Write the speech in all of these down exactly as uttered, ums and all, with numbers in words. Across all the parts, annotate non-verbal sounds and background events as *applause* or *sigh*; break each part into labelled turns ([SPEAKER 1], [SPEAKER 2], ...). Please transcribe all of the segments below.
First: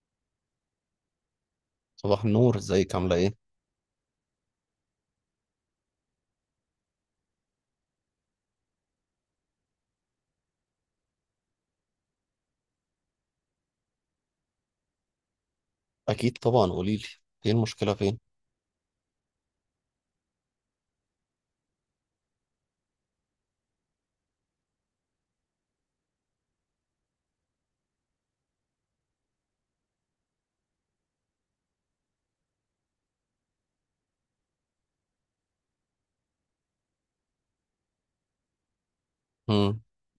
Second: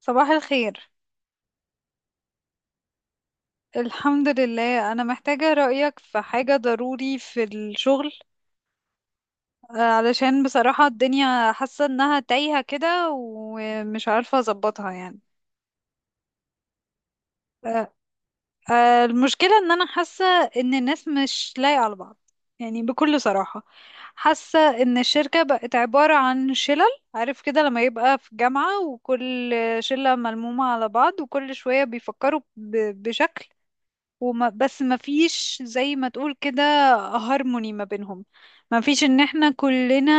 [SPEAKER 1] صباح الخير.
[SPEAKER 2] صباح النور، ازيك؟ عاملة ايه؟
[SPEAKER 1] الحمد لله، أنا محتاجة رأيك في حاجة ضروري في الشغل. آه، علشان بصراحة الدنيا حاسة إنها تايهة كده ومش عارفة أظبطها يعني.
[SPEAKER 2] أكيد طبعا قوليلي، ايه
[SPEAKER 1] آه،
[SPEAKER 2] المشكلة؟ فين؟
[SPEAKER 1] آه، المشكلة إن أنا حاسة إن الناس مش لايقة على بعض، يعني بكل صراحة حاسة إن الشركة بقت عبارة عن شلل. عارف كده لما يبقى في جامعة وكل شلة ملمومة على بعض وكل شوية بيفكروا ب- بشكل، وما بس ما فيش زي ما تقول كده هارموني ما بينهم. ما فيش ان احنا
[SPEAKER 2] مم.
[SPEAKER 1] كلنا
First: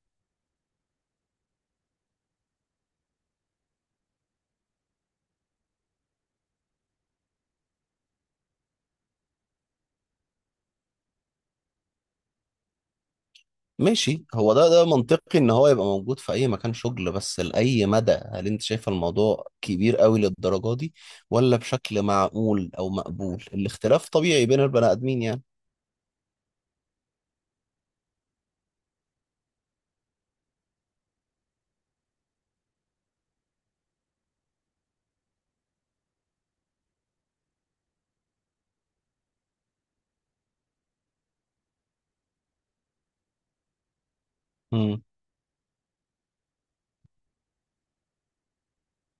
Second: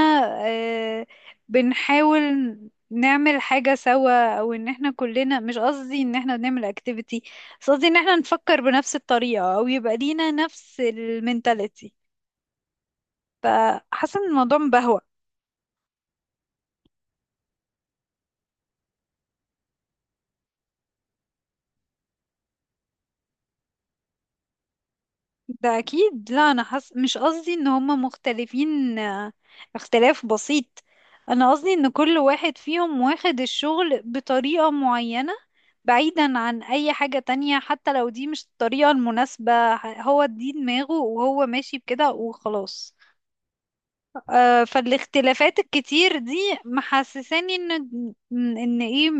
[SPEAKER 1] آه، بنحاول نعمل حاجة سوا، او ان احنا كلنا، مش قصدي ان احنا بنعمل اكتيفيتي، بس قصدي ان احنا نفكر بنفس الطريقة او يبقى لينا نفس المينتاليتي. فحاسة
[SPEAKER 2] ماشي،
[SPEAKER 1] ان
[SPEAKER 2] هو
[SPEAKER 1] الموضوع
[SPEAKER 2] ده ده
[SPEAKER 1] مبهوأ.
[SPEAKER 2] منطقي إن هو يبقى موجود في أي مكان شغل، بس لأي مدى؟ هل أنت شايفة الموضوع كبير قوي للدرجة دي ولا بشكل معقول أو مقبول؟ الاختلاف طبيعي بين البني آدمين يعني.
[SPEAKER 1] ده اكيد، لا انا حس... مش قصدي ان هما مختلفين. آه، اختلاف بسيط. انا قصدي ان كل واحد فيهم واخد الشغل بطريقة معينة، بعيدا عن اي حاجة تانية، حتى لو دي مش الطريقة المناسبة، ه- هو دي دماغه وهو ماشي بكده وخلاص. آه،
[SPEAKER 2] مم.
[SPEAKER 1] فالاختلافات الكتير دي محسساني ان ان ايه،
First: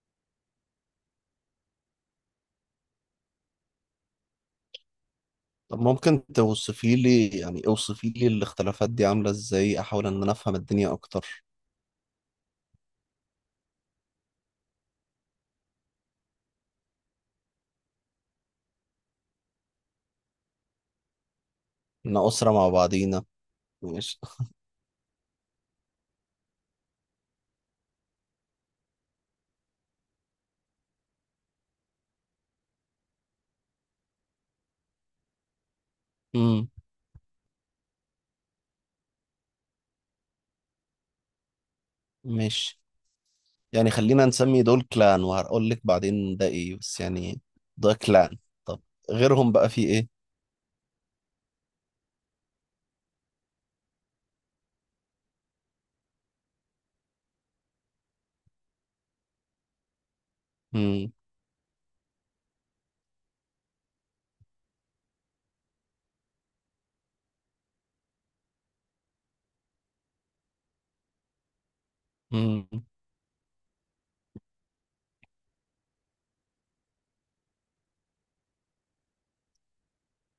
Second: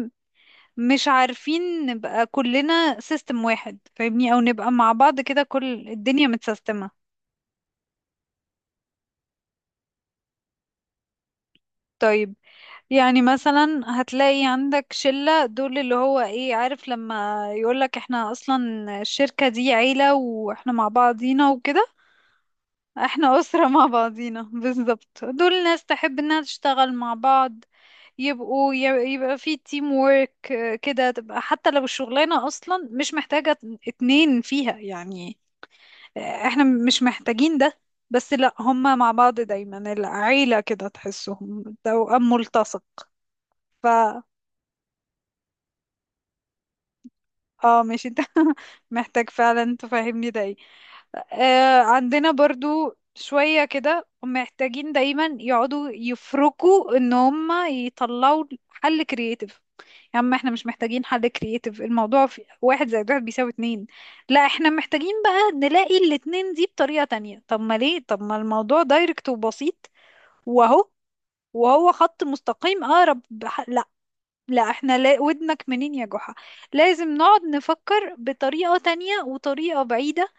[SPEAKER 1] مش عارفين نبقى كلنا سيستم واحد فاهمني، او نبقى مع بعض كده
[SPEAKER 2] طب
[SPEAKER 1] كل
[SPEAKER 2] ممكن
[SPEAKER 1] الدنيا متسيستمة.
[SPEAKER 2] توصفي لي، يعني اوصفي لي الاختلافات دي عاملة ازاي؟ أحاول إن أنا أفهم الدنيا أكتر.
[SPEAKER 1] طيب، يعني مثلا هتلاقي عندك شلة، دول اللي هو ايه، عارف لما يقولك احنا اصلا الشركة دي عيلة واحنا مع بعضينا وكده.
[SPEAKER 2] إحنا أسرة مع بعضينا.
[SPEAKER 1] احنا *laughs* أسرة مع
[SPEAKER 2] ماشي.
[SPEAKER 1] بعضينا بالظبط، دول ناس تحب انها تشتغل مع بعض، يبقوا ي- يبقى في تيم وورك كده، تبقى حتى لو الشغلانة اصلا مش محتاجة اتنين فيها يعني، احنا
[SPEAKER 2] مم.
[SPEAKER 1] مش محتاجين ده، بس لا هما مع بعض دايما، العيلة كده تحسهم توأم
[SPEAKER 2] ماشي،
[SPEAKER 1] ملتصق.
[SPEAKER 2] يعني خلينا نسمي دول كلان، وهقول لك بعدين ده ايه بس يعني.
[SPEAKER 1] اه
[SPEAKER 2] ده
[SPEAKER 1] ماشي، انت
[SPEAKER 2] كلان.
[SPEAKER 1] *laughs*
[SPEAKER 2] طب
[SPEAKER 1] محتاج
[SPEAKER 2] غيرهم بقى
[SPEAKER 1] فعلا
[SPEAKER 2] في ايه؟
[SPEAKER 1] تفهمني ده ايه. آه، عندنا برضو شوية كده محتاجين دايما يقعدوا يفركوا ان هم يطلعوا حل كرياتيف. يا عم احنا مش محتاجين
[SPEAKER 2] مم.
[SPEAKER 1] حل كرياتيف، الموضوع في واحد زائد واحد بيساوي اتنين. لا احنا محتاجين بقى نلاقي الاتنين دي بطريقة تانية، طب ما ليه؟ طب ما الموضوع دايركت وبسيط، وهو وهو خط
[SPEAKER 2] مم.
[SPEAKER 1] مستقيم اقرب. لا احنا لا، ودنك منين يا جحا؟ لازم نقعد نفكر بطريقة تانية وطريقة بعيدة،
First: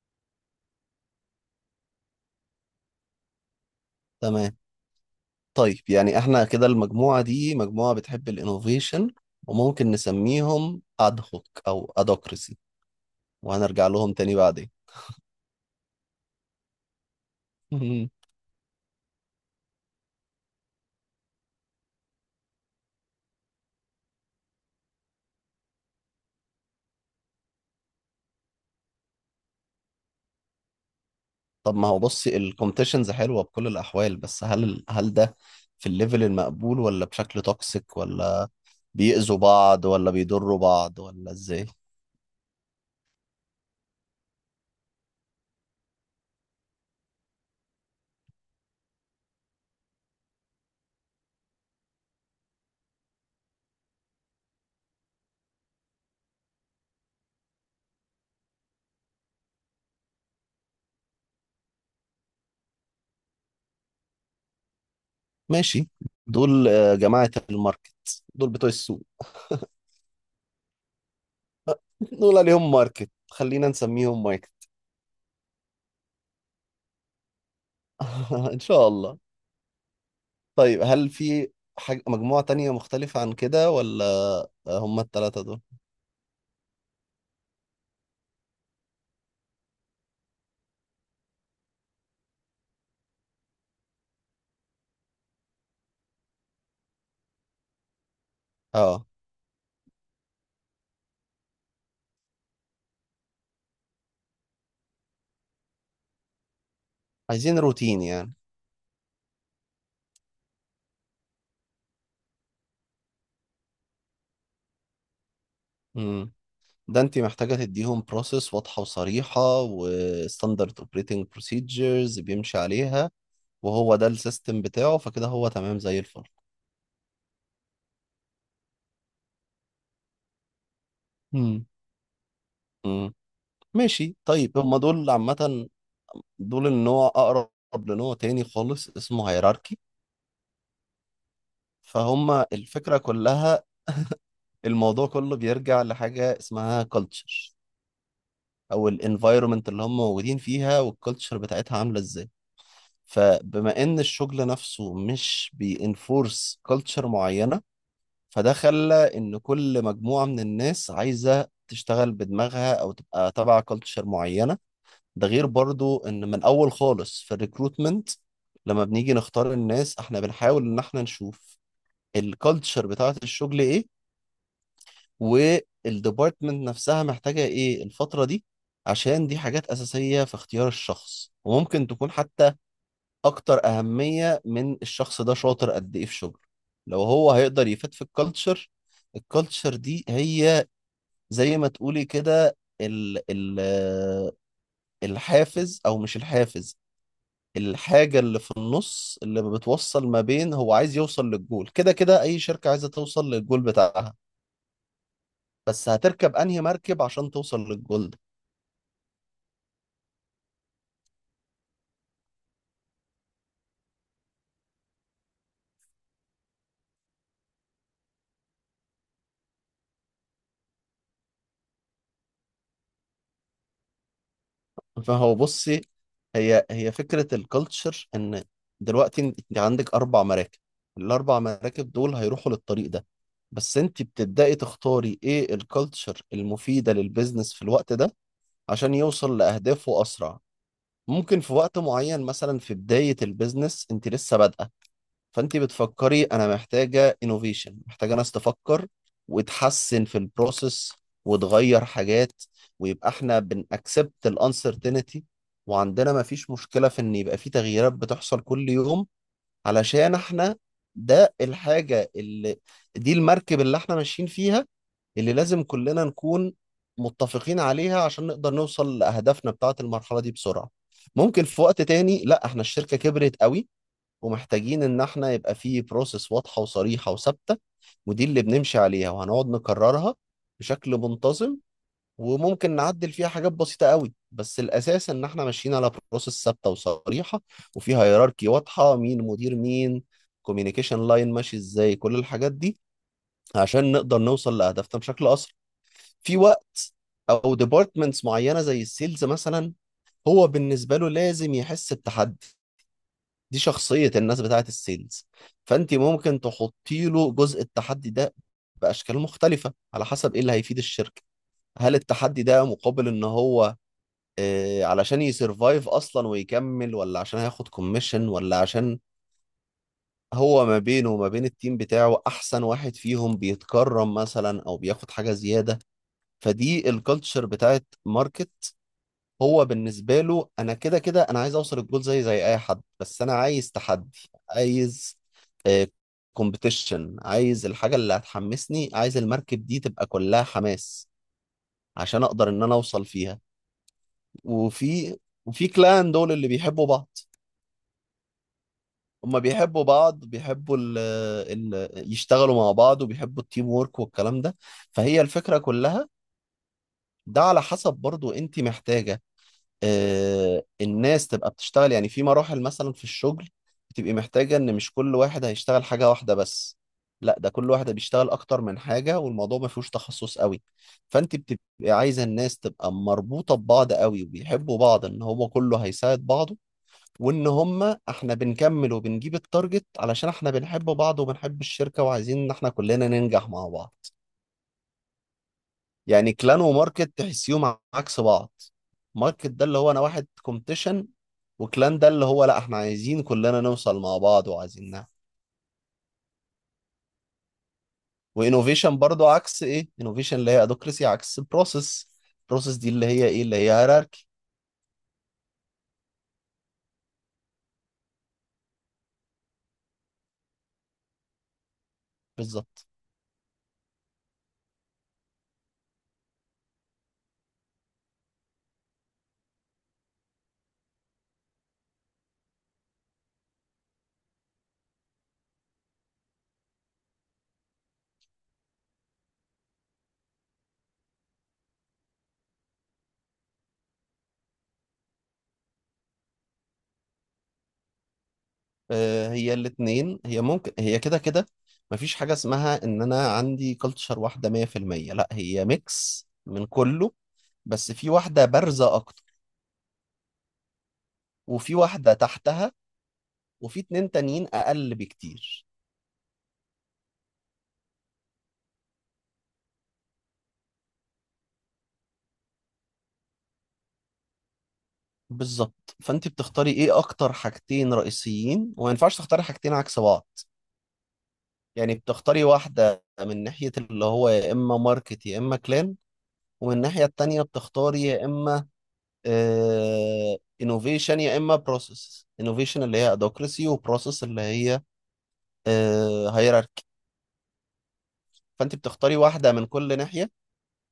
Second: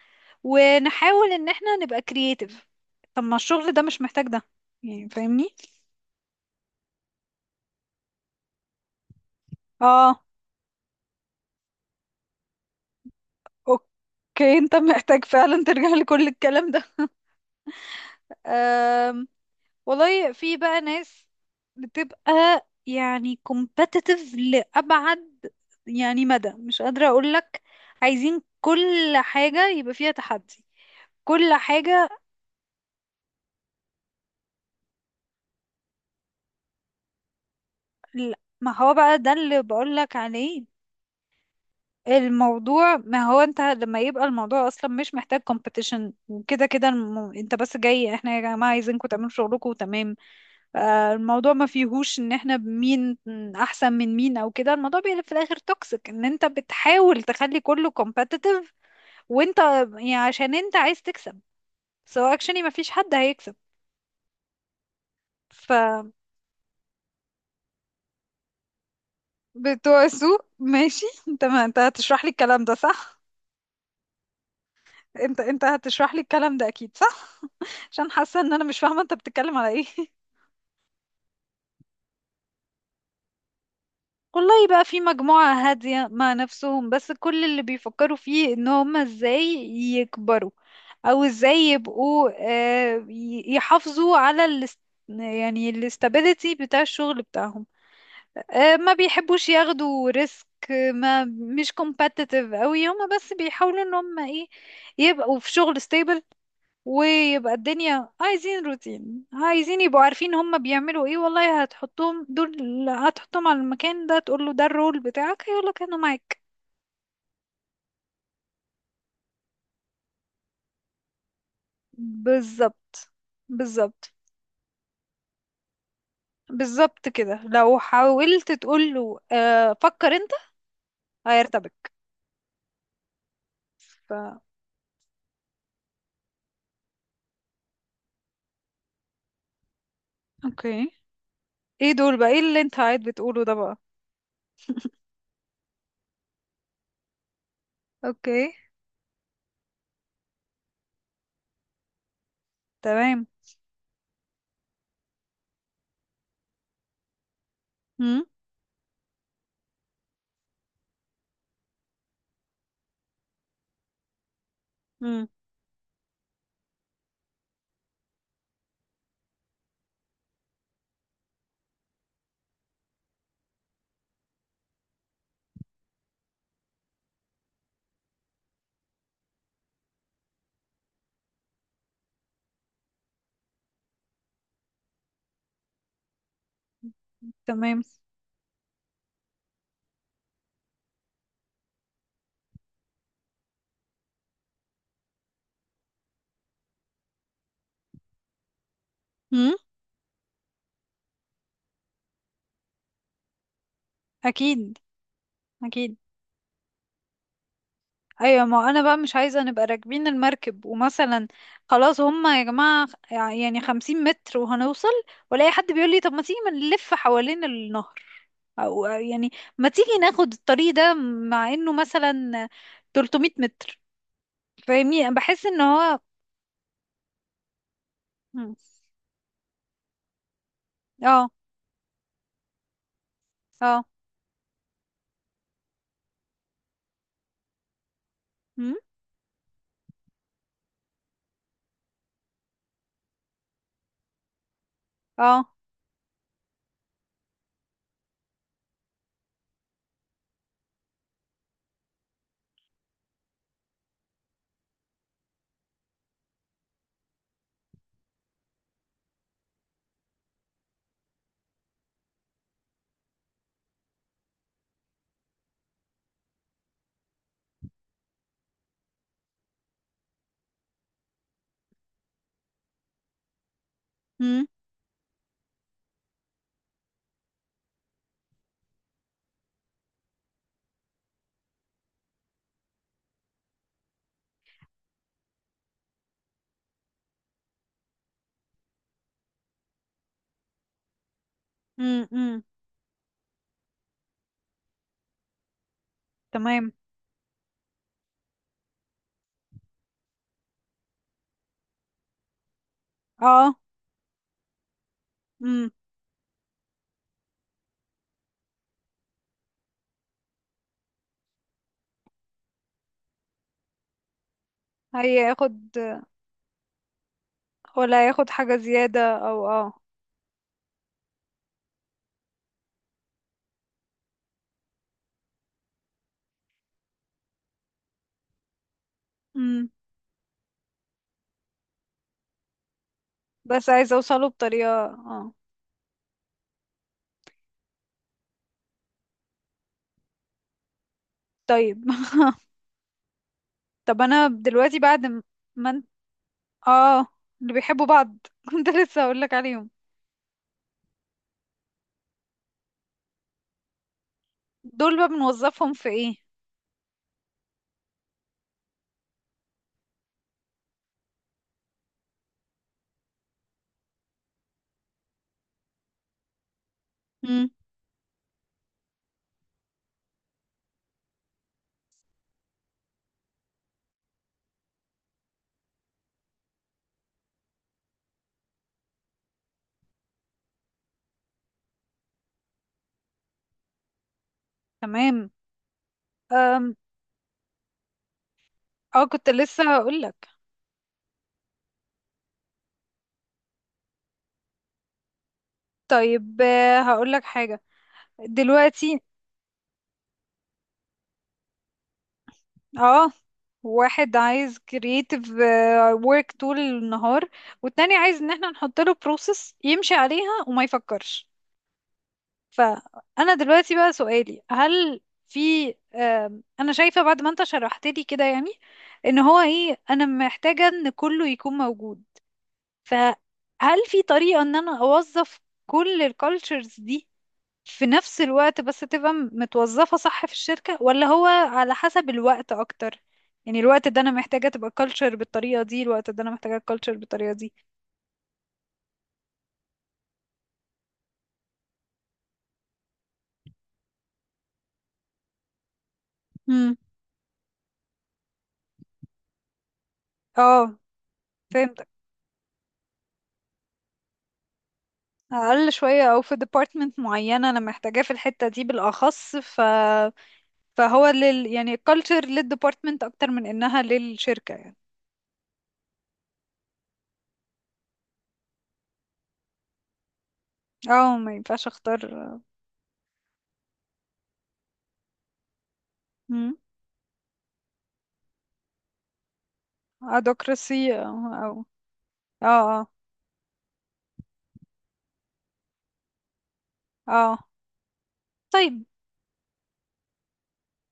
[SPEAKER 1] ونحاول ان احنا نبقى كرييتيف. طب ما الشغل ده مش محتاج ده،
[SPEAKER 2] تمام.
[SPEAKER 1] يعني فاهمني؟
[SPEAKER 2] طيب يعني احنا كده المجموعة دي مجموعة بتحب الانوفيشن، وممكن
[SPEAKER 1] اه
[SPEAKER 2] نسميهم ادهوك او ادوكراسي، وهنرجع لهم تاني
[SPEAKER 1] اوكي،
[SPEAKER 2] بعدين.
[SPEAKER 1] انت محتاج فعلا ترجع *laughs* لكل الكلام ده.
[SPEAKER 2] مم.
[SPEAKER 1] أم. والله في بقى ناس بتبقى يعني competitive لأبعد يعني مدى مش قادرة اقولك، عايزين كل حاجة يبقى فيها تحدي، كل
[SPEAKER 2] طب ما هو
[SPEAKER 1] حاجة.
[SPEAKER 2] بصي، الكومبتيشنز حلوة بكل الاحوال، بس هل هل ده في الليفل المقبول، ولا بشكل توكسيك،
[SPEAKER 1] لا،
[SPEAKER 2] ولا
[SPEAKER 1] ما هو بقى ده
[SPEAKER 2] بيأذوا
[SPEAKER 1] اللي
[SPEAKER 2] بعض ولا
[SPEAKER 1] بقولك
[SPEAKER 2] بيضروا
[SPEAKER 1] عليه.
[SPEAKER 2] بعض ولا ازاي؟
[SPEAKER 1] الموضوع، ما هو انت لما يبقى الموضوع اصلا مش محتاج كومبيتيشن، وكده كده الم... انت بس جاي، احنا يا جماعة عايزينكم تعملوا شغلكم وتمام. آه، الموضوع ما فيهوش ان احنا مين احسن من مين او كده، الموضوع بيبقى في الاخر توكسيك، ان انت بتحاول تخلي كله كومبيتيتيف، وانت يعني عشان انت عايز تكسب، سو اكشني ما فيش حد هيكسب.
[SPEAKER 2] ماشي،
[SPEAKER 1] فبتوع
[SPEAKER 2] دول آه، جماعة الماركت، دول بتوع السوق.
[SPEAKER 1] السوق ماشي *laughs* انت ما انت
[SPEAKER 2] *laughs*
[SPEAKER 1] هتشرح لي
[SPEAKER 2] دول
[SPEAKER 1] الكلام
[SPEAKER 2] عليهم
[SPEAKER 1] ده
[SPEAKER 2] ماركت،
[SPEAKER 1] صح،
[SPEAKER 2] خلينا نسميهم ماركت.
[SPEAKER 1] انت انت هتشرح لي الكلام ده اكيد صح، عشان حاسه
[SPEAKER 2] *laughs*
[SPEAKER 1] ان
[SPEAKER 2] ان
[SPEAKER 1] انا مش
[SPEAKER 2] شاء
[SPEAKER 1] فاهمه انت
[SPEAKER 2] الله.
[SPEAKER 1] بتتكلم على ايه *laughs*
[SPEAKER 2] طيب هل في حاجة مجموعة تانية مختلفة عن كده ولا؟
[SPEAKER 1] والله
[SPEAKER 2] آه،
[SPEAKER 1] بقى في
[SPEAKER 2] هم التلاتة
[SPEAKER 1] مجموعة
[SPEAKER 2] دول.
[SPEAKER 1] هادية مع نفسهم، بس كل اللي بيفكروا فيه ان هم ازاي يكبروا او ازاي يبقوا، آه، ي- يحافظوا على الاست... يعني الاستابيليتي بتاع الشغل بتاعهم. آه، ما
[SPEAKER 2] اه،
[SPEAKER 1] بيحبوش ياخدوا ريسك، ما مش competitive قوي، هم بس بيحاولوا ان هم ايه يبقوا في شغل stable، ويبقى
[SPEAKER 2] عايزين روتين
[SPEAKER 1] الدنيا
[SPEAKER 2] يعني.
[SPEAKER 1] عايزين روتين، عايزين يبقوا عارفين هما بيعملوا ايه. والله هتحطهم دول، هتحطهم على المكان ده تقول له ده الرول بتاعك هيقولك انا
[SPEAKER 2] امم،
[SPEAKER 1] معاك.
[SPEAKER 2] ده انت محتاجة تديهم بروسيس واضحة وصريحة وستاندرد اوبريتنج بروسيجرز بيمشي
[SPEAKER 1] بالظبط،
[SPEAKER 2] عليها، وهو ده
[SPEAKER 1] بالظبط،
[SPEAKER 2] السيستم بتاعه، فكده هو تمام زي الفل.
[SPEAKER 1] بالظبط كده، لو حاولت تقول له آه فكر انت
[SPEAKER 2] امم.
[SPEAKER 1] هيرتبك. ف
[SPEAKER 2] ماشي طيب، هم دول عامة دول النوع أقرب لنوع تاني خالص اسمه هيراركي.
[SPEAKER 1] اوكي، ايه دول بقى؟
[SPEAKER 2] فهم
[SPEAKER 1] ايه اللي انت
[SPEAKER 2] الفكرة
[SPEAKER 1] قاعد بتقوله ده
[SPEAKER 2] كلها،
[SPEAKER 1] بقى؟
[SPEAKER 2] الموضوع كله بيرجع لحاجة اسمها كلتشر،
[SPEAKER 1] اوكي.
[SPEAKER 2] أو الانفايرومنت اللي هم موجودين فيها والكلتشر بتاعتها عاملة ازاي.
[SPEAKER 1] تمام.
[SPEAKER 2] فبما إن الشغل نفسه مش بينفورس كلتشر معينة،
[SPEAKER 1] امم.
[SPEAKER 2] فده خلى إن كل مجموعة من الناس عايزة تشتغل بدماغها أو تبقى تبع كلتشر معينة. ده
[SPEAKER 1] امم.
[SPEAKER 2] غير برضو ان من اول خالص في الريكروتمنت، لما بنيجي نختار الناس احنا بنحاول ان احنا نشوف الكالتشر بتاعة الشغل ايه، والديبارتمنت نفسها محتاجة ايه الفترة دي، عشان دي حاجات اساسية في اختيار الشخص، وممكن تكون حتى اكتر اهمية من الشخص ده شاطر قد ايه في شغله، لو هو هيقدر
[SPEAKER 1] تمام.
[SPEAKER 2] يفيد في الكالتشر. الكالتشر دي هي زي ما تقولي كده ال ال الحافز او مش الحافز، الحاجة اللي في النص اللي
[SPEAKER 1] امم.
[SPEAKER 2] بتوصل ما بين هو عايز يوصل للجول، كده كده أي شركة عايزة توصل للجول بتاعها،
[SPEAKER 1] اكيد،
[SPEAKER 2] بس
[SPEAKER 1] اكيد.
[SPEAKER 2] هتركب أنهي مركب عشان توصل للجول ده؟
[SPEAKER 1] ايوه، ما انا بقى مش عايزه نبقى راكبين المركب ومثلا خلاص هما يا جماعه يعني خمسين متر وهنوصل، والاقي حد بيقول لي طب ما تيجي ما نلف حوالين النهر، او يعني ما تيجي ناخد الطريق ده مع انه مثلا ثلاثمية متر، فاهمني؟
[SPEAKER 2] فهو
[SPEAKER 1] بحس ان
[SPEAKER 2] بصي،
[SPEAKER 1] هو.
[SPEAKER 2] هي هي فكرة الكالتشر إن
[SPEAKER 1] مم.
[SPEAKER 2] دلوقتي أنت عندك أربع مراكب،
[SPEAKER 1] اه.
[SPEAKER 2] الأربع مراكب دول هيروحوا للطريق ده، بس
[SPEAKER 1] اه.
[SPEAKER 2] أنت بتبدأي تختاري إيه الكالتشر المفيدة للبيزنس في الوقت ده
[SPEAKER 1] مم.
[SPEAKER 2] عشان يوصل لأهدافه أسرع. ممكن في وقت معين مثلا، في بداية البيزنس أنت لسه بادئة،
[SPEAKER 1] اه.
[SPEAKER 2] فانت بتفكري انا محتاجه انوفيشن، محتاجه ناس تفكر وتحسن في البروسيس وتغير حاجات، ويبقى احنا بنأكسبت الانسرتينتي، وعندنا ما فيش مشكله في ان يبقى في تغييرات بتحصل كل يوم، علشان احنا ده الحاجه اللي، دي المركب اللي احنا ماشيين فيها، اللي لازم كلنا نكون متفقين عليها عشان نقدر نوصل لأهدافنا بتاعة المرحلة دي بسرعة. ممكن في وقت تاني لا، احنا الشركة كبرت قوي
[SPEAKER 1] مم.
[SPEAKER 2] ومحتاجين ان احنا يبقى فيه بروسيس واضحه وصريحه وثابته، ودي اللي بنمشي عليها وهنقعد نكررها بشكل منتظم، وممكن نعدل فيها حاجات بسيطه قوي، بس الاساس ان احنا ماشيين على بروسيس ثابته وصريحه، وفيها هيراركي واضحه مين مدير مين، كوميونيكيشن لاين ماشي ازاي،
[SPEAKER 1] مم.
[SPEAKER 2] كل
[SPEAKER 1] مم.
[SPEAKER 2] الحاجات دي عشان نقدر نوصل لهدفنا بشكل اسرع في
[SPEAKER 1] تمام.
[SPEAKER 2] وقت. او ديبارتمنتس معينه زي السيلز مثلا، هو بالنسبه له لازم يحس بتحدي،
[SPEAKER 1] اه.
[SPEAKER 2] دي شخصية الناس بتاعت السيلز،
[SPEAKER 1] مم.
[SPEAKER 2] فأنت ممكن تحطي له جزء التحدي ده بأشكال مختلفة على حسب إيه اللي هيفيد الشركة. هل التحدي ده مقابل إن هو آه، علشان
[SPEAKER 1] هياخد،
[SPEAKER 2] يسرفايف أصلا ويكمل، ولا عشان هياخد
[SPEAKER 1] ولا
[SPEAKER 2] كوميشن،
[SPEAKER 1] هياخد حاجه
[SPEAKER 2] ولا عشان
[SPEAKER 1] زياده او اه.
[SPEAKER 2] هو ما بينه وما بين التيم بتاعه أحسن واحد فيهم بيتكرم مثلا أو بياخد حاجة زيادة. فدي الكالتشر بتاعت ماركت، هو
[SPEAKER 1] مم.
[SPEAKER 2] بالنسبة له أنا كده كده أنا عايز أوصل الجول زي زي أي حد، بس أنا
[SPEAKER 1] بس
[SPEAKER 2] عايز
[SPEAKER 1] عايزه اوصله
[SPEAKER 2] تحدي،
[SPEAKER 1] بطريقه
[SPEAKER 2] عايز
[SPEAKER 1] اه.
[SPEAKER 2] كومبيتيشن، عايز الحاجة اللي هتحمسني، عايز المركب دي تبقى كلها حماس
[SPEAKER 1] طيب
[SPEAKER 2] عشان أقدر إن أنا أوصل فيها.
[SPEAKER 1] *laughs* طب انا دلوقتي بعد
[SPEAKER 2] وفي
[SPEAKER 1] م-
[SPEAKER 2] وفي
[SPEAKER 1] ما انت،
[SPEAKER 2] كلان دول اللي بيحبوا
[SPEAKER 1] اه
[SPEAKER 2] بعض،
[SPEAKER 1] اللي بيحبوا بعض *laughs* كنت لسه هقول لك
[SPEAKER 2] هما
[SPEAKER 1] عليهم،
[SPEAKER 2] بيحبوا بعض، بيحبوا ال ال يشتغلوا مع بعض وبيحبوا التيم وورك والكلام ده.
[SPEAKER 1] دول بقى
[SPEAKER 2] فهي الفكرة
[SPEAKER 1] بنوظفهم في
[SPEAKER 2] كلها،
[SPEAKER 1] ايه؟
[SPEAKER 2] ده على حسب برضو انت محتاجة آه، الناس تبقى بتشتغل. يعني في مراحل مثلا في الشغل بتبقي محتاجة ان مش كل واحد هيشتغل حاجة واحدة بس، لا
[SPEAKER 1] امم.
[SPEAKER 2] ده كل واحد بيشتغل اكتر من حاجة والموضوع ما فيهوش تخصص قوي، فانت بتبقي عايزة الناس تبقى مربوطة ببعض قوي وبيحبوا بعض، ان هو كله هيساعد بعضه، وان هما احنا بنكمل وبنجيب التارجت علشان احنا بنحب بعض وبنحب الشركة وعايزين ان احنا كلنا ننجح مع بعض.
[SPEAKER 1] تمام.
[SPEAKER 2] يعني كلان
[SPEAKER 1] أم...
[SPEAKER 2] وماركت تحسيهم عكس بعض،
[SPEAKER 1] اه كنت
[SPEAKER 2] ماركت ده
[SPEAKER 1] لسه
[SPEAKER 2] اللي هو
[SPEAKER 1] هقول
[SPEAKER 2] انا واحد
[SPEAKER 1] لك.
[SPEAKER 2] كومبتيشن، وكلان ده اللي هو لا احنا عايزين كلنا نوصل مع بعض وعايزينها.
[SPEAKER 1] طيب، آه، هقول لك حاجة
[SPEAKER 2] وانوفيشن
[SPEAKER 1] دلوقتي.
[SPEAKER 2] برضو عكس ايه؟ انوفيشن اللي هي ادوكراسي عكس بروسيس، بروسيس دي اللي
[SPEAKER 1] اه،
[SPEAKER 2] هي ايه؟ اللي هي
[SPEAKER 1] واحد
[SPEAKER 2] هيراركي.
[SPEAKER 1] عايز creative آه، work طول النهار، والتاني عايز ان احنا نحط له process يمشي عليها وما يفكرش.
[SPEAKER 2] بالظبط.
[SPEAKER 1] فأنا دلوقتي بقى سؤالي، هل في آم، أنا شايفة بعد ما أنت شرحت لي كده يعني إن هو إيه، أنا محتاجة إن كله يكون موجود، فهل في طريقة إن أنا أوظف كل الكالتشرز دي في نفس الوقت بس تبقى م- متوظفة صح في الشركة، ولا هو على حسب الوقت أكتر، يعني الوقت ده أنا محتاجة تبقى كالتشر بالطريقة دي، الوقت ده أنا محتاجة كالتشر بالطريقة دي؟
[SPEAKER 2] آه، هي الاتنين، هي ممكن هي كده كده مفيش حاجة اسمها ان انا عندي كلتشر واحدة مية في المية، لا هي ميكس من
[SPEAKER 1] امم.
[SPEAKER 2] كله، بس في واحدة بارزة اكتر،
[SPEAKER 1] اه.
[SPEAKER 2] وفي
[SPEAKER 1] فهمت.
[SPEAKER 2] واحدة تحتها، وفي اتنين تانيين اقل بكتير.
[SPEAKER 1] اقل شويه، او في ديبارتمنت معينه انا محتاجاه في الحته دي بالاخص، ف فهو لل يعني الكالتشر للديبارتمنت اكتر من انها للشركه يعني.
[SPEAKER 2] بالظبط، فانت بتختاري ايه اكتر حاجتين رئيسيين، وما ينفعش تختاري حاجتين عكس بعض.
[SPEAKER 1] اه ما ينفعش
[SPEAKER 2] يعني
[SPEAKER 1] اختار
[SPEAKER 2] بتختاري واحدة من ناحية اللي هو يا اما ماركت يا اما كلان، ومن الناحية التانية بتختاري يا اما
[SPEAKER 1] ادوكراسي او
[SPEAKER 2] انوفيشن يا
[SPEAKER 1] او
[SPEAKER 2] اما بروسيس،
[SPEAKER 1] اه،
[SPEAKER 2] انوفيشن
[SPEAKER 1] اه،
[SPEAKER 2] اللي هي ادوكراسي وبروسيس اللي هي هيراركي.
[SPEAKER 1] اه،
[SPEAKER 2] فانت
[SPEAKER 1] طيب.
[SPEAKER 2] بتختاري واحدة من كل ناحية،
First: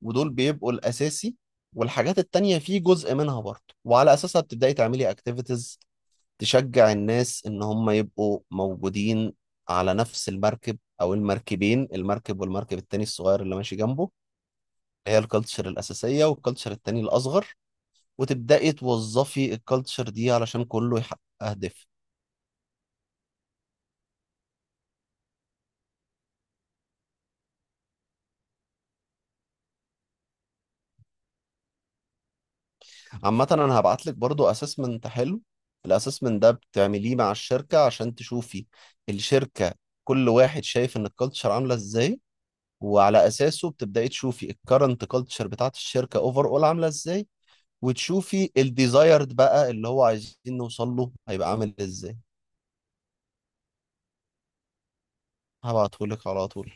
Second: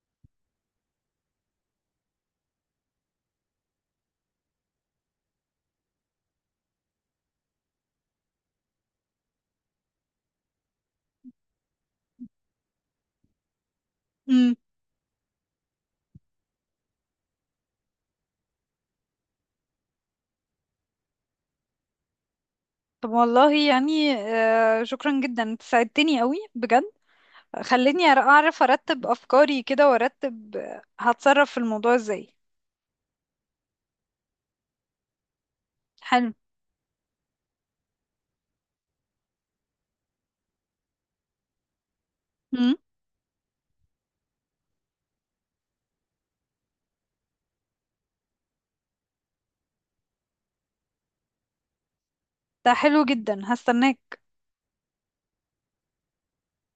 [SPEAKER 2] ودول بيبقوا الاساسي، والحاجات التانية في جزء منها برضه، وعلى أساسها بتبدأي تعملي أكتيفيتيز تشجع الناس إن هم يبقوا موجودين على نفس المركب أو المركبين، المركب والمركب التاني الصغير اللي ماشي جنبه،
[SPEAKER 1] امم.
[SPEAKER 2] هي الكالتشر الأساسية والكالتشر التاني الأصغر، وتبدأي توظفي الكالتشر دي علشان كله يحقق أهداف.
[SPEAKER 1] طب والله يعني، آه شكرا جدا، انت ساعدتني قوي بجد، خلتني أر- اعرف ارتب افكاري كده، وارتب آه، هتصرف في الموضوع ازاي.
[SPEAKER 2] عامة أنا هبعت لك برضو أسسمنت حلو،
[SPEAKER 1] حلو.
[SPEAKER 2] الأسسمنت ده بتعمليه مع الشركة عشان تشوفي الشركة كل واحد شايف إن الكالتشر عاملة إزاي،
[SPEAKER 1] امم.
[SPEAKER 2] وعلى أساسه بتبدأي تشوفي الكرنت كالتشر بتاعت الشركة أوفر أول عاملة إزاي، وتشوفي الديزايرد بقى اللي هو عايزين نوصل له هيبقى عامل ازاي.
[SPEAKER 1] ده حلو جدا، هستناك.
[SPEAKER 2] هبعتهولك على طول.